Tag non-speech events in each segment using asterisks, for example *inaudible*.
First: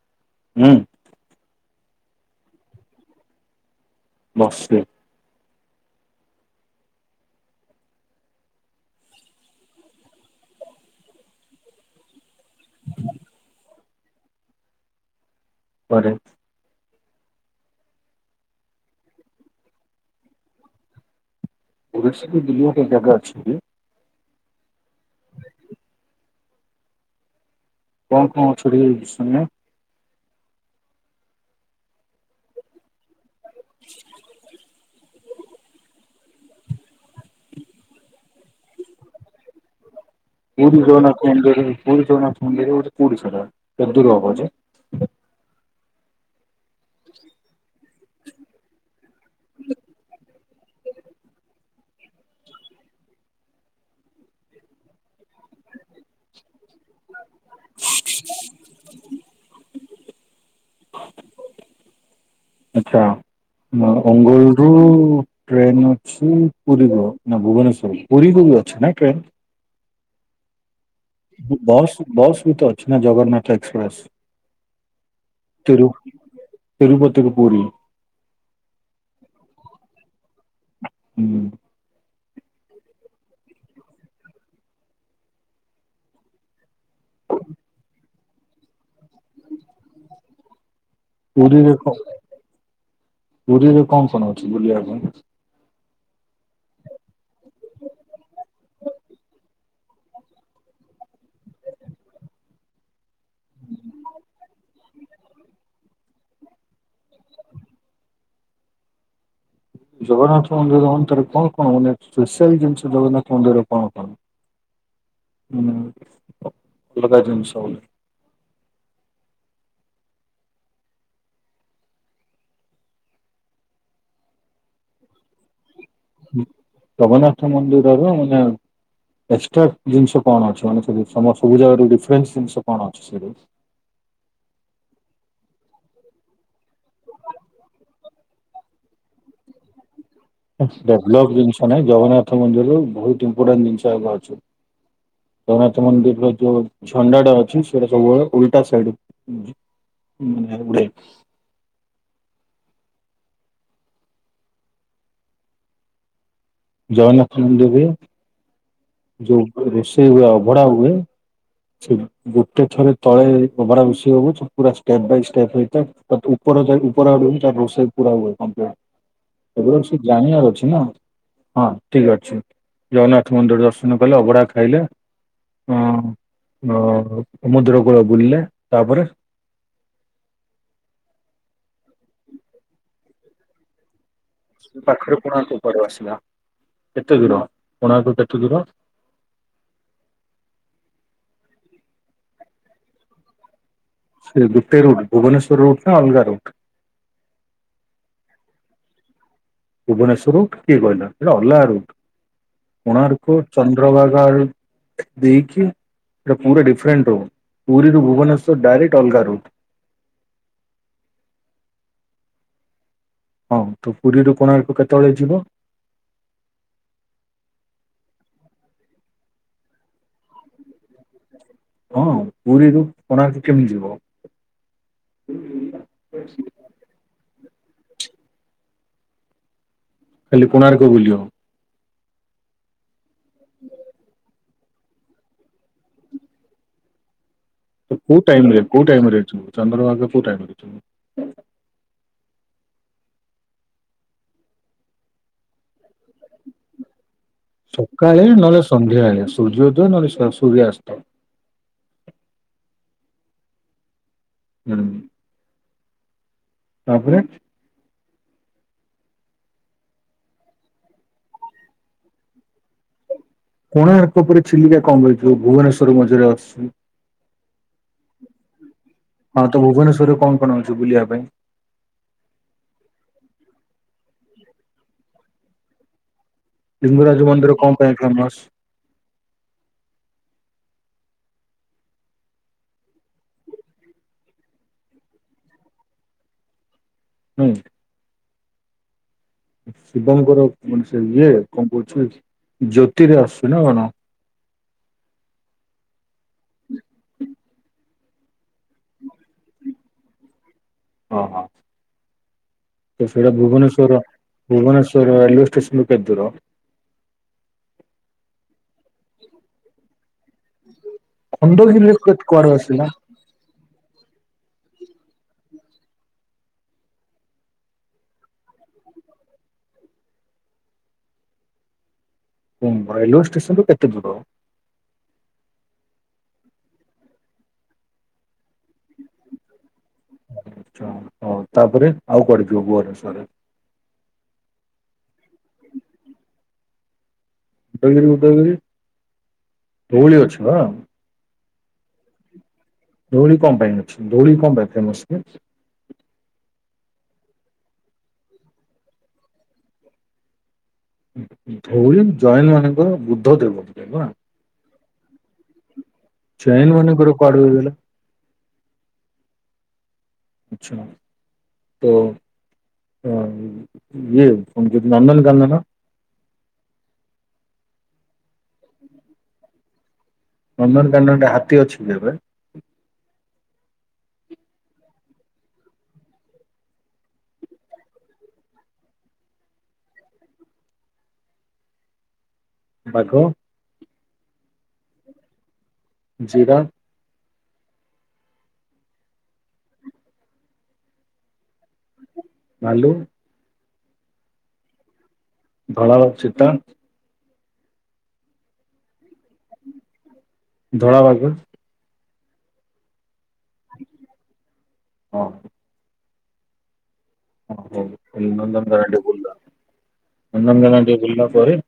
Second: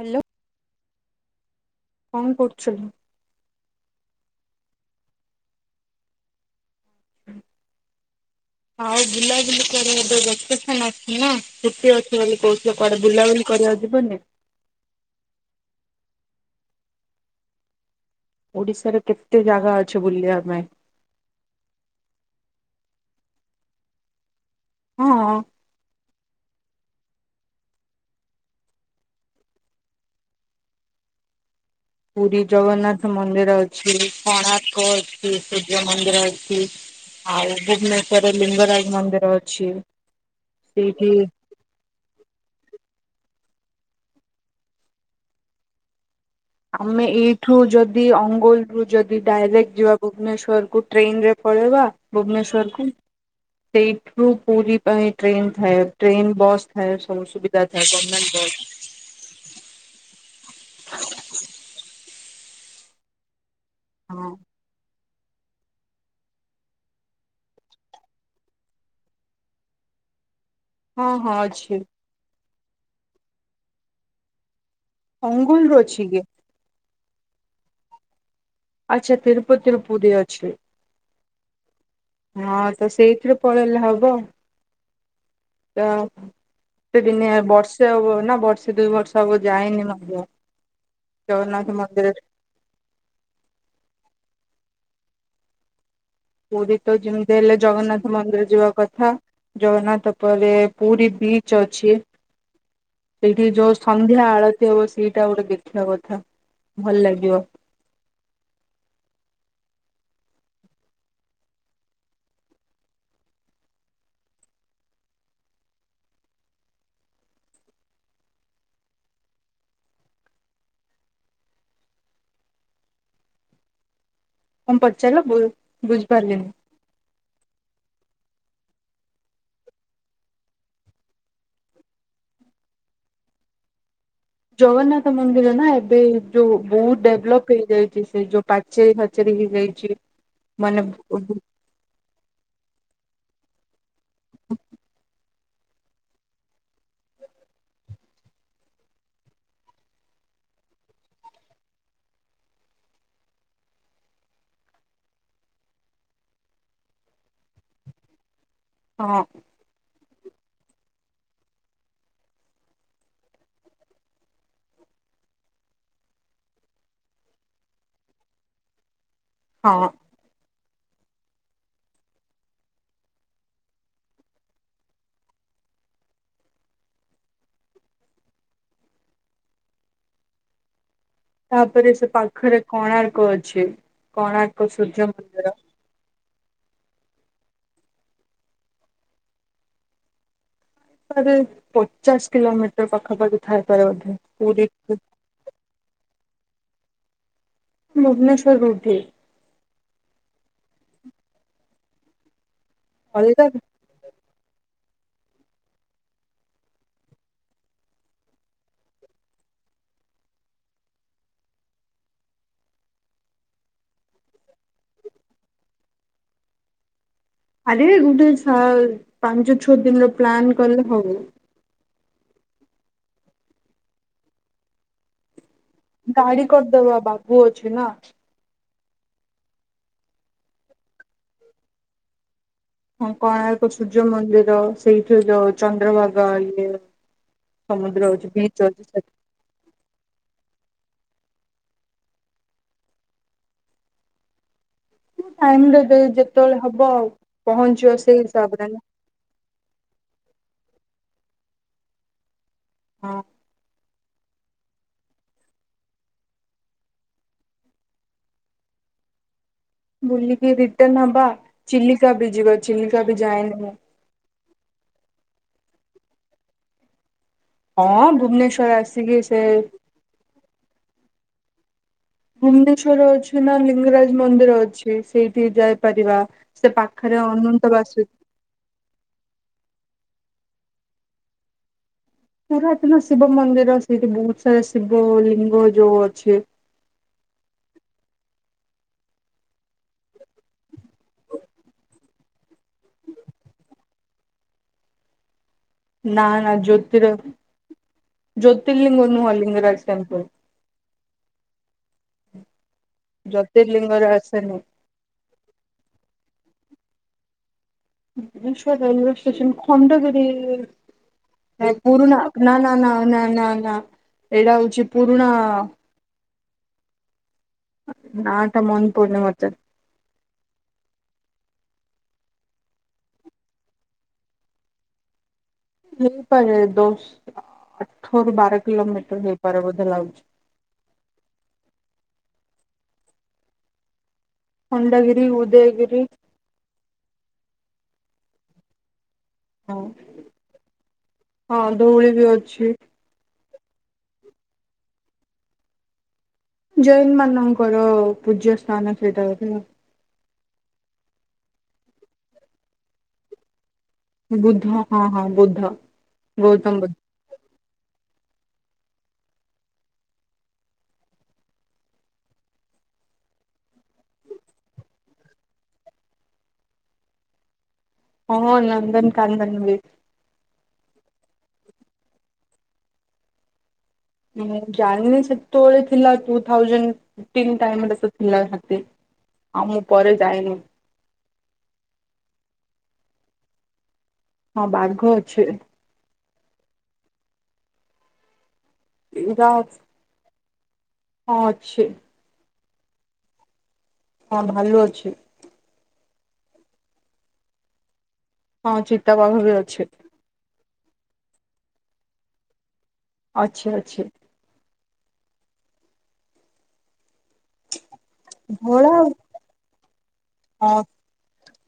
Hello. ହୁଁ। କଁ କରୁଚ? ବସଚି। ଆଉ ବୁଲାବୁଲି କୁଆଡ଼େ ଗୋଟେ ଭ୍ୟାକେସନ୍ ଅଛି ନାଁ ଛୁଟି ଅଛି ବୋଲି କହୁଥିଲ କୁଆଡ଼େ ବୁଲାବୁଲି କରିବାକୁ ଯିବନି? ପରେ। ଓଡ଼ିଶାରେ କେତେ ଜାଗା ଅଛି ବୁଲିବା ପାଇଁ। ଓଡ଼ିଶାରେ ବୁଲିବାପାଇଁ ଜାଗା ଅଛି କି? ହଁ। କଣ କଣ ଅଛି ଟିକେ ଶୁନେ। ପୁରୀ ଜଗନ୍ନାଥ ମନ୍ଦିର ଅଛି କୋଣାର୍କ ଅଛି ସୂର୍ଯ୍ୟ ମନ୍ଦିର ଅଛି। ଆଉ ଭୁବନେଶ୍ଵରରେ ଲିଙ୍ଗରାଜ ମନ୍ଦିର ଅଛି। ପୁରୀ ସେଇଠି ଜଗନ୍ନାଥ ମନ୍ଦିର ପୁରୀ ଜଗନ୍ନାଥ ମନ୍ଦିର କୋଉଠି ସେଟା କେତେ ଦୂର ହେବ ଯେ? ଆମେ ଏଇଠୁ ଯଦି ଅନଗୋଲରୁ ଯଦି ଡାଇରେକ୍ଟ୍ ଯିବା ଭୁବନେଶ୍ଵରକୁୁ ଟ୍ରେନ୍ ରେ ପଳେଇବା ଭୁବନେଶ୍ଵରକୁ ସେଇଠୁ ପୁରୀ ପାଇଁ ଟ୍ରେନ୍ ଥାଏ ଟ୍ରେନ୍ ବସ୍ ଥାଏ ସବୁ ସୁବିଧା ଥାଏ ଗର୍ମେଣ୍ଟ ବସ୍ ଆଚ୍ଛା ହଁ ଅଙ୍ଗୋଲରୁ ଟ୍ରେନ୍ ଅଛି ପୁରୀଯିବ ନା ଭୁବନେଶ୍ଵର ପୁରୀକୁ ବି ଅଛି ନା ଟ୍ରେନ୍? ହଁ ହଁ ଅଛି ବସ୍ ବସ୍ ବି ତ ଅଛି ନା ଜଗନ୍ନାଥ ଏକ୍ସପ୍ରେସ୍। ଅଙ୍ଗୁଲରୁ ଅଛି କି? ତିରୁପତିକୁ ପୁରୀ। ଆଚ୍ଛା ତିରୁପତିରୁ ପୁରୀ ଅଛି। ହୁଁ। ହଁ ତ ସେଇଥିରୁ ପଳେଇଲେ ହବ ତ ତି ଦିନେ ବର୍ଷେ ହବ ନା ବର୍ଷେ ଦୁଇ ବର୍ଷ ହବ ଯାଇନି ମନ୍ଦିର। ପୁରୀରେ ଜଗନ୍ନାଥ କ ପୁରୀରେ କଁ କଣ ଅଛି ବୁଲିବା ପାଇଁ? ପୁରୀ ତ ଯେମିତି ହେଲେ ଜଗନ୍ନାଥ ମନ୍ଦିର ଯିବା କଥା। ଜଗନ୍ନାଥ ପରେ ପୁରୀ ବିଚ୍ ଅଛି। ସେଇଠି ଯୋଉ ସନ୍ଧ୍ୟା ଆଳତି ହବ ସେଇଟା ଗୋଟେ ଦେଖିବା କଥା ଭଲ ଲାଗିବ। ଜଗନ୍ନାଥ ମନ୍ଦିର ଅନ୍ତରେ କଣ କଣ ମାନେ ସ୍ପେଶିଆଲ ଜିନିଷ ଜଗନ୍ନାଥ ମନ୍ଦିରରେ କଣ କଣ? ମାନେ ଅ ଅଲଗା ଜିନିଷ ବୋଲେ। କଁ ପଚାରିଲ ବୁ ବୁଝିପାରିଲିନି। ଜଗନ୍ନାଥ ମନ୍ଦିରର ମାନେ ଏକ୍ସଟ୍ରା ଜିନିଷ କଣ ଅଛି ମାନେ ସମ ସୁବିଦା ଆଡ଼ୁ ଡିଫରେନ୍ସ ଜିନିଷ କଣ ଅଛି ସେଇଠି? ଜଗନ୍ନାଥ ମନ୍ଦିର ନାଁ ଏବେ ଯୋଉ ବହୁତ ଡେଭଲପ୍ ହେଇଯାଇଚି ସେଇ ଯୋଉ ପାଚେରି ଫାଚେରି ହେଇଯାଇଚି। ହାସ୍ ଡେଭଲପ୍ ଜିନିଷ ନାଇଁ ଜଗନ୍ନାଥ ମନ୍ଦିରର ବୋହୁତ ଇମ୍ପୋର୍ଟାଣ୍ଟ ଜିନିଷ ଆଉ ଏବେ ଅଛି। ଜଗନ୍ନାଥ ମନ୍ଦିରର ଯୋଉ ଝଣ୍ଡାଟା ଅଛି ସେଟା ସବୁବେଳେ ଉଲଟା ସାଇଡ଼୍ ଉଁ ନାଇଁ ଉଡ଼େ। ଜଗନ୍ନାଥ ମନ୍ଦିରରେ ଯୋଉ ଘର ରୋଷେଇ ହୁଏ ଅଭଡା ହୁଏ ସେ ଗୋଟେ ଥରେ ତଳେ ଅଭଡ଼ା ରୋଷେଇ ହବ ସବୁ ପୁରା ଷ୍ଟେପ୍ ବାଇ ଷ୍ଟେପ୍ ହେଇଥାଏ। ତ ତୁ ଉପର ଯାଇ ଉପର ଆଡୁ ହିଁ ତାର ରୋଷେଇ ପୁରା ହୁଏ କମ୍ପ୍ଲିଟ୍। ଏଗୁରା ହଁ ସବୁ ଜାଣିବାର ଅଛି ନାଁ ହଁ ଠିକ୍ ଅଛି ଜଗନ୍ନାଥ ମନ୍ଦିର ଦର୍ଶ ହେନ କଲେ ଅଭଡ଼ା ଖାଇଲେ। ଅଁ ର ସମୁଦ୍ରକୂଳ ବୁଲିଲେ ତାପରେ। ତାପରେ ସେ ପାଖରେ କୋଣାର୍କ ଅଛି। କୋଣାର୍କ ସେ ସୂର୍ଯ୍ୟ ପାଖରେ ମନ୍ଦିର କୋଣାର୍କ କୁଆଡ଼ୁ ଆସିଲା କେତେ ଦୂର କୋଣାର୍କ କେତେ ଦୂର? ଆରେ ପଚାଶ କିଲୋମିଟର୍ ପାଖାପାଖି ଥାଇ ପାରେ ବୋଧେ। ସେ ପୁରୀ ଗୁଟେ ରୁଟ୍ ଭୁବନେଶ୍ୱର ରୁଟ୍ ନା ଅଲଗା ରୁଟ୍? ଭୁବନେଶ୍ୱର ରୁଟ୍ ହି। ଭୁବନେଶ୍ୱର ରୁଟ୍ କିଏ କହିଲା ସେଟା ଅଲଗା ରୁଟ୍ କୋଣାର୍କ ଅଲଗା ଚାନ୍ଦ୍ ଚନ୍ଦ୍ରଭାଗା ଦେଇକି ଏ ପୁରା ଡିଫରେଣ୍ଟ ରୁଟ୍ ପୁରୀରୁୁ ଭୁବନେଶ୍ୱର ଡାଇରେକ୍ଟ ଅଲଗା ରୁଟ୍। ହଁ ତୁ ପୁରୀରୁ କୋଣାର୍କ କେତବେଳେ ଯିବୁ? ଆରେ ଗୋଟେ ସ ପାଞ୍ଚ ଛଅ ଦିନର ପ୍ଲାନ କଲେ ହବ। ହଁ ପୁରୀରୁ କୋଣାର୍କ କେମିତି ଯିବ? ଗାଡି କରିଦବା ବାବୁ ଅଛି ନା? କାଲି କୋଣାର୍କ ବୁଲିବ। ହଁ କୋଣାର୍କ ସୂର୍ଯ୍ୟ ମନ୍ଦିର ସେଇଠେ ଯୋଉ ଚନ୍ଦ୍ରଭାଗା ଇଏ। ତ ସମୁଦ୍ର କୋଉ ଅଛି ଟାଇମ୍ ରେ ବିଚ୍ କୋଉ ଅଛି। ଟାଇମ୍ ରେ ଯିବୁ ଚନ୍ଦ୍ରଭାଗା କୋଉ ଟାଇମ୍ ରେ ଯିବୁ? ଟାଇମ୍ ରେ ଯେ ଯେତେବେଳେ ହବ ଆଉ। ସକାଳେ ନହେଲେ ସନ୍ଧ୍ୟାବେଳେ ସୂର୍ଯ୍ୟୋଦୟ ନହେଲେ ସ୍ୱା ସୂର୍ୟାସ୍ତ। ହଁ। ହୁଁ। ତାପରେ ବୁଲିକି ରିଟର୍ନ ହବା। ଚିଲିକା ବି ଯିବେ ଚିଲିକା ବି ଯାଏନି। ମୁଁ। କୋଣାର୍କ ପରେ ଚିଲିକା କଣ ପାଇଁ ଯିବ ଭୁବନେଶ୍ୱର ମଝିରେ ଆସୁଚି। ହଁ ଭୁବନେଶ୍ୱର ଆସ ହଁ ତ ଭୁବନେଶ୍ୱରରେ କଣ କଣ ଅଛି ବୁଲିଆ ପାଇଁ? ଭୁବନେଶ୍ଵରରେ ଅଛି ନା ଲିଙ୍ଗରାଜ ମନ୍ଦିର ଅଛି ସେଇଠି ଯାଇପାରିବା। ସେ ଲିଙ୍ଗରାଜ ପାଖରେ ମନ୍ଦିର କଣ ଅନନ୍ତ ପାଇଁ ବାସୁ ଫେମସ? ପୁରାତନ ଶିବ ମନ୍ଦିର ସେଇଠି ବହୁତ ସାରା ଶିବ ଲିଙ୍ଗ ଯୋଉ ଅଛି। ହୁଁ। ଶିବଙ୍କର ମାନେ ସେ ଇଏ କଣ କହୁଛି ଜ୍ୟୋତିର ଆସୁଚି ନା? ନା ନା ଜ୍ୟୋତିର ଜ୍ୟୋତିର୍ଲିଙ୍ଗ ନୁଆ ଲିଙ୍ଗରାଜ ଟେମ୍ପଲ୍। ଓ ହ। ତ ସେଇଟା ଭୁବନେଶ୍ୱର ଜ୍ୟୋତିର୍ଲିଙ୍ଗରେ ଆସେନି ଭୁବନେଶ୍ୱର ରେଲୱେ ଷ୍ଟେସନରୁ କେତ୍ ଦୂର? Bhubaneswar railway station Khandagiri. ଏଇ ଖଣ୍ଡଗିରିରେ ପୁରୁଣା କୁଆଡେ ନା ନା ଆସିଲା ନାଇ ନାଇ ନା ନା ଏଇଟା ହଉଚି ପୁରୁଣା। ନାଁ ଟା ମନ ପଡୁନି ମତେ। ଉଁ ରେଲୱେ ଷ୍ଟେସନରୁ କେତେ ଦୂର? ହେଇପାରେ ଦଶ ଆଠରୁ ବାର କିଲୋମିଟର ହେଇପାରେ ବୋଧେ ଲାଗୁଛି। ଆଚ୍ଛା ହଉ ତାପରେ ଆଉ କୁଆଡେ ଯିବ ଭୁବନେଶ୍ୱରରେ? ଖଣ୍ଡଗିରି ଉଦୟଗିରି। ଖଣ୍ଡଗିରି ଉଦୟଗିରି ଧଉଳି ଅଛି ବା। ହଁ ଧଉଳି ବି ଅଛି। ଧଉଳି କଣ ପାଇଁ ଅଛି? ଧଉଳି କଣ ପାଇଁ ଫେମସ୍ କି? ଜୈନ ମାନଙ୍କର ପୂଜ୍ୟ ସ୍ଥାନ ସେଇଟା ବୋଧେ ଆଉ ଧଉଳି ଜୈନ ମାନଙ୍କର ବୁଦ୍ଧ ଦେବ ଥିଲେ ବା। ବୁଦ୍ଧ ହଁ ହଁ ବୁଦ୍ଧ। ଜୈନ ଗୌତମ ବୁଦ୍ଧ ମାନଙ୍କର କୁଆଡୁ ହେଇଗଲା? ଆଛା। ତ ଅ ଇଏ କଣ କହୁଚି ନନ୍ଦନ କାନନ। ହଁ ନନ୍ଦନ କାନ୍ଦନ ବି। ନନ୍ଦନକାନନରେ ହାତୀ ଅଛି କି ଏବେ? ମୁଁ ଜାଣିନି ସେତବେଳେ ଥିଲା ଟୁ ଥାଉଜେଣ୍ଟ ତିନ୍ ଟାଇମରେ ସେ ତ ଥିଲା ହାତୀ। ଆଉ ମୁଁ ପରେ ଯାଇନି। ବାଘ? ହଁ ବାଘ ଅଛି। ଜିିରାଫ୍? ଏଇଟା ହଁ ଅଛି। ଭାଲୁ। ହଁ ଭାଲୁ ଅଛି। ଧଳ ଅଛି ତ? ହଁ ଚିତାବାଘ ବି ଅଛି। ଧଳାଭାଲୁ? ଅଛି ଅଛି। ଓ ଓହୋ ନନ୍ଦନକାନନ ଧୋଳା ଟିକେ ବୁଲ ନନ୍ଦନକାନନ ହଁ ଟିକେ ବୁଲିଲା ପରେ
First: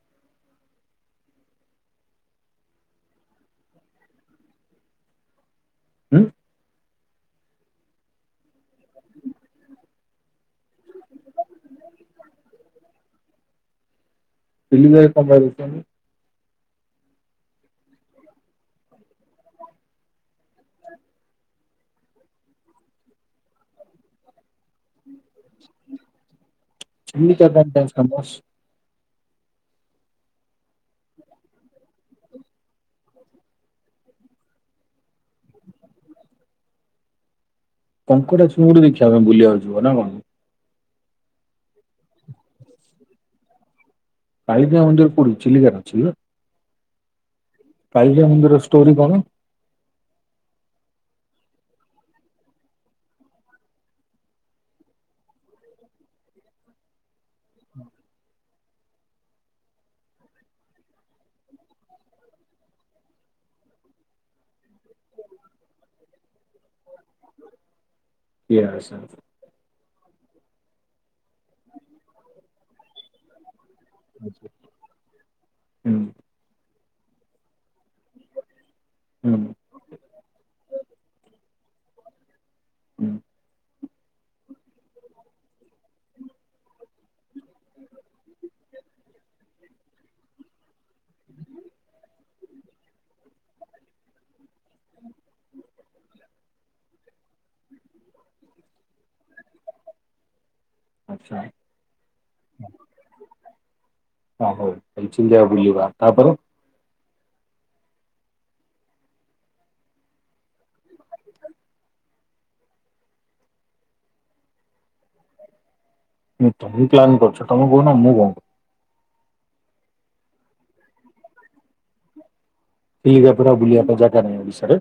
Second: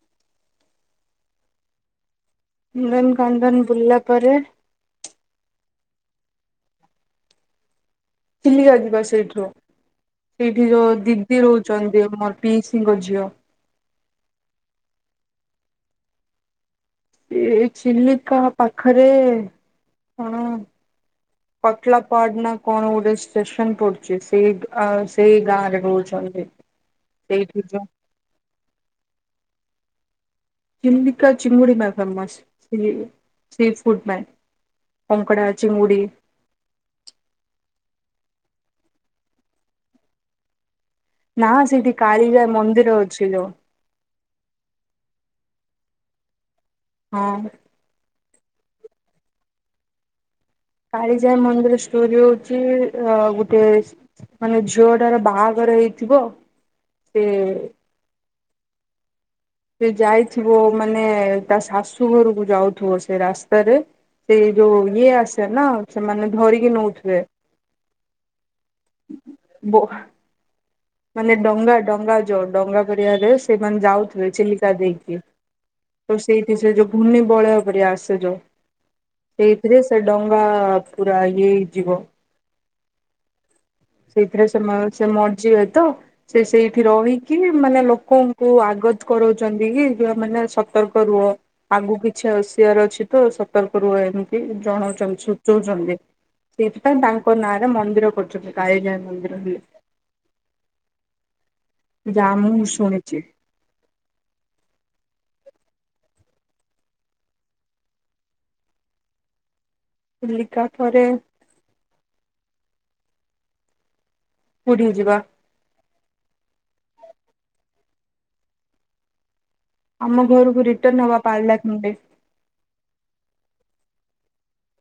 ନନ୍ଦନକାନନ ବୁଲିଲା ପରେ ହୁଁ। ଚିଲିକା ଯିବା ସେଇଠୁ ସେଇଠି ଯୋଉ ଦିଦି ରହୁଛନ୍ତି ମୋର ପିଇସୀଙ୍କ ଝିଅ ପିଇସୀଙ୍କ ଘରେ କଣ ପାଇଁ ରହୁଛନ୍ତି? ଏଇ ଚିଲିକା ପାଖରେ କଣ? ପଟିଲା ପାଡ୍ ନା କଣ ଗୋଟେ ଷ୍ଟେସନ ପଡୁଛି ସେଇ ଆ ସେଇ ଗାଁ ରେ ରହୁଛନ୍ତି। ଚିଲିକା ସେଇଠି ଯୋଉ *inaudible* ଚିଲିିକା ଚିଙ୍ଗୁଡ଼ି ପାଇଁ ଫେମସ୍ ସେ ସି ଫୁଡ୍ ପାଇଁ। କଙ୍କଡ଼ା, ଚିଙ୍ଗୁଡ଼ି। କଙ୍କଡା ଚୁଙ୍ଗୁଡ଼ି ଦେଖିବା ପାଇଁ ବୁଲିବାକୁ ଯିବ ନା କଣ? ନା ସେଇଠି କାଳିଜାଈ ମନ୍ଦିର ଅଛି ଯୋଉ କାଳିଜାଈ ମନ୍ଦିର କୋଉଠି ଅଛି ଚିଲିକାରେ ଅଛିଲୋ? ହଁ। କାଳିଜାଈଙ୍କର ଷ୍ଟୋରି କଣ? କାଳିଜାଇ ମନ୍ଦିର ଷ୍ଟୋରି ହଉଛି ଅ ଗୋଟେ ମାନେ ଝୁଅଟାର ବାହାଘର ହେଇଥିବ ସିଏ ସେ ଯାଇଥିବ ମାନେ ତା ଶାଶୁ ଘରକୁ ଯାଉଥିବ ସେ ରାସ୍ତାରେ ସେଇ ଯୋଉ ଇଏ ଆସେ ନା ସେମାନେ ଧରିକି ନଉଥିବେ କିଏ ଆସେ? ବୋ ମାନେ ଡଙ୍ଗା, ଡଙ୍ଗା ଯୋଉ ଡଙ୍ଗା ଜରିଆରେ ସେମାନେ ଯାଉଥିବେ ଚିଲିକା ଦେଇକି ସେଇଥି ସେ ଯୋଉ ଘୂର୍ଣ୍ଣିବଳୟ ପରି ଆସେ ଯୋଉ ହୁଁ ସେଇଥିରେ ସେ ଡଙ୍ଗା ପୁରା ଇଏ ହେଇଯିବ। ହୁଁ ସେଇଥିରେ ସେ ମରିଯିବେ ତ ସେ ସେଇଠି ରହିକି ମାନେ ଲୋକଙ୍କୁ ଆଗତ୍ କରାଉଛନ୍ତି କି ଯେ ଆମେମାନେ ସତର୍କ ରୁହ। ଆଗକୁ କିଛି ଆସିବାର ଅଛି ତ ସତର୍କ ରୁହ ଏମିତି ଜଣଉଛନ୍ତି ସୂଚଉଛନ୍ତି। ସେଇଥିପାଇଁ ତାଙ୍କରି ନାଁରେ ମନ୍ଦିର କରିଛନ୍ତି କାଳିଜାଈ ମନ୍ଦିର ହେଲେ। ଆଚ୍ଛା। ଯାଆ ମୁଁ ଶୁଣିଛି। ହଁ ହଉ ଚିଲିକା ବୁଲିବା ତାପରେ ଚିଲିକା ଥରେ କୋଉଠିକି ଯିବା? ତମେ ପ୍ଲାନ କରୁଛ, ତମେ କହୁନା ମୁଁ କଣ ଆମ ଘରକୁ ରିଟନ ହବା ପାରିଲାଖେମୁଣ୍ଡି। କି ଆଉ ବୁଲିବା ପାଇଁ ଯାଗା ନାହିଁ କି ସିଆଡେ?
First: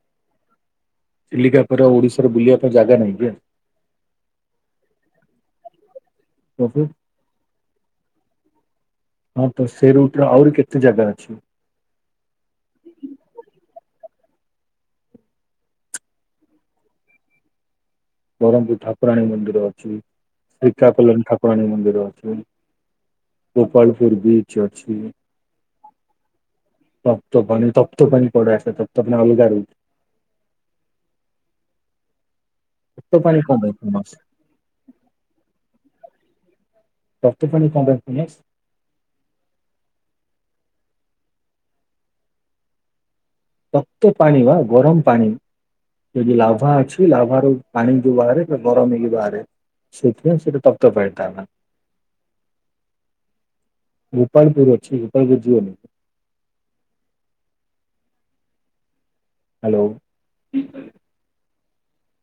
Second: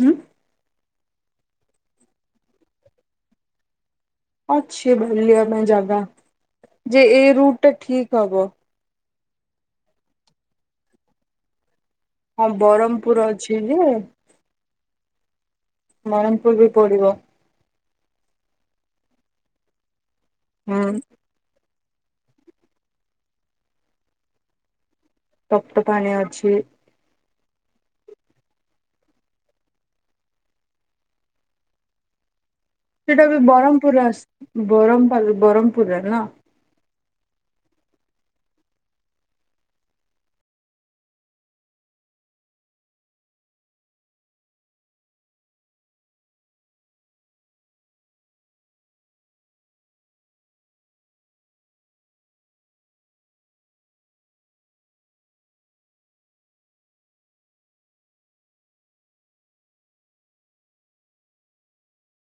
ହୁଁ। ଚିଲିକା ପରେ ଓଡିଶାରେ ବୁଲିବା ପାଇଁ ଯାଗାନାହିଁ କି ଆଉ? ଅଛି ବୁଲିବା ପାଇଁ ଜାଗା, ଯେ ଏଇ ରୁଟଟା ଠିକ ହବ। ହଁତ ସେ ରୁଟରେ ଆହୁରି କେତେ ଜାଗା ଅଛି? ହଁ ବରମପୁର୍ ଅଛି ଯେ ବରମ୍ ପୁର୍ ବି ପଡିବ। ବ୍ରହ୍ମପୁର ଠାକୁରାଣୀମନ୍ଦିର ଅଛି। ହୁଁ। ଶିକାକଲନ ଠାକୁ ଠାକୁରାଣୀମନ୍ଦିର ଅଛି, ଗୋପାଳପୁର ବିଚ ଅଛି। ତପ୍ତପାଣି ଅଛି। ତପ୍ତପାଣି, ତପ୍ତପାଣି କୁଆଡୁ ଆସିଲା। ତପ୍ତପାଣି ଅଲଗା ରୁଟ୍ ତପ୍ତ ସେଟା ପାଣି ଗୋଟେ କଣ ପାଇଁ ବରମପୁର ଫେମସ ରା ବରମପୁର ଯାଗା। ତପ୍ତ ପାଣି କଣ ପାଇଁ ଫେମସ୍? ତପ୍ତପାଣି ବା ଗରମ ପାଣି। ସେଟି ଲାଭା ଅଛି, ଲାଭାରୁ ପାଣି ଯୋଉ ବାହାରେ ଗରମ ହେଇ ବାହାରେ। ସେଥିପାଇଁ ସେଟା ତପ୍ତପାଣି ତା ନା। *unintelligible* ଗୋପାଳପୁର ଅଛି, ଗୋପାଳପୁର ଯିବନି। Hello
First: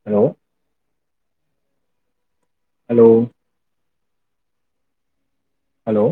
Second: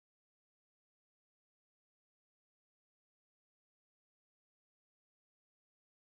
hello. ହାଲୋ। ହାଲୋ।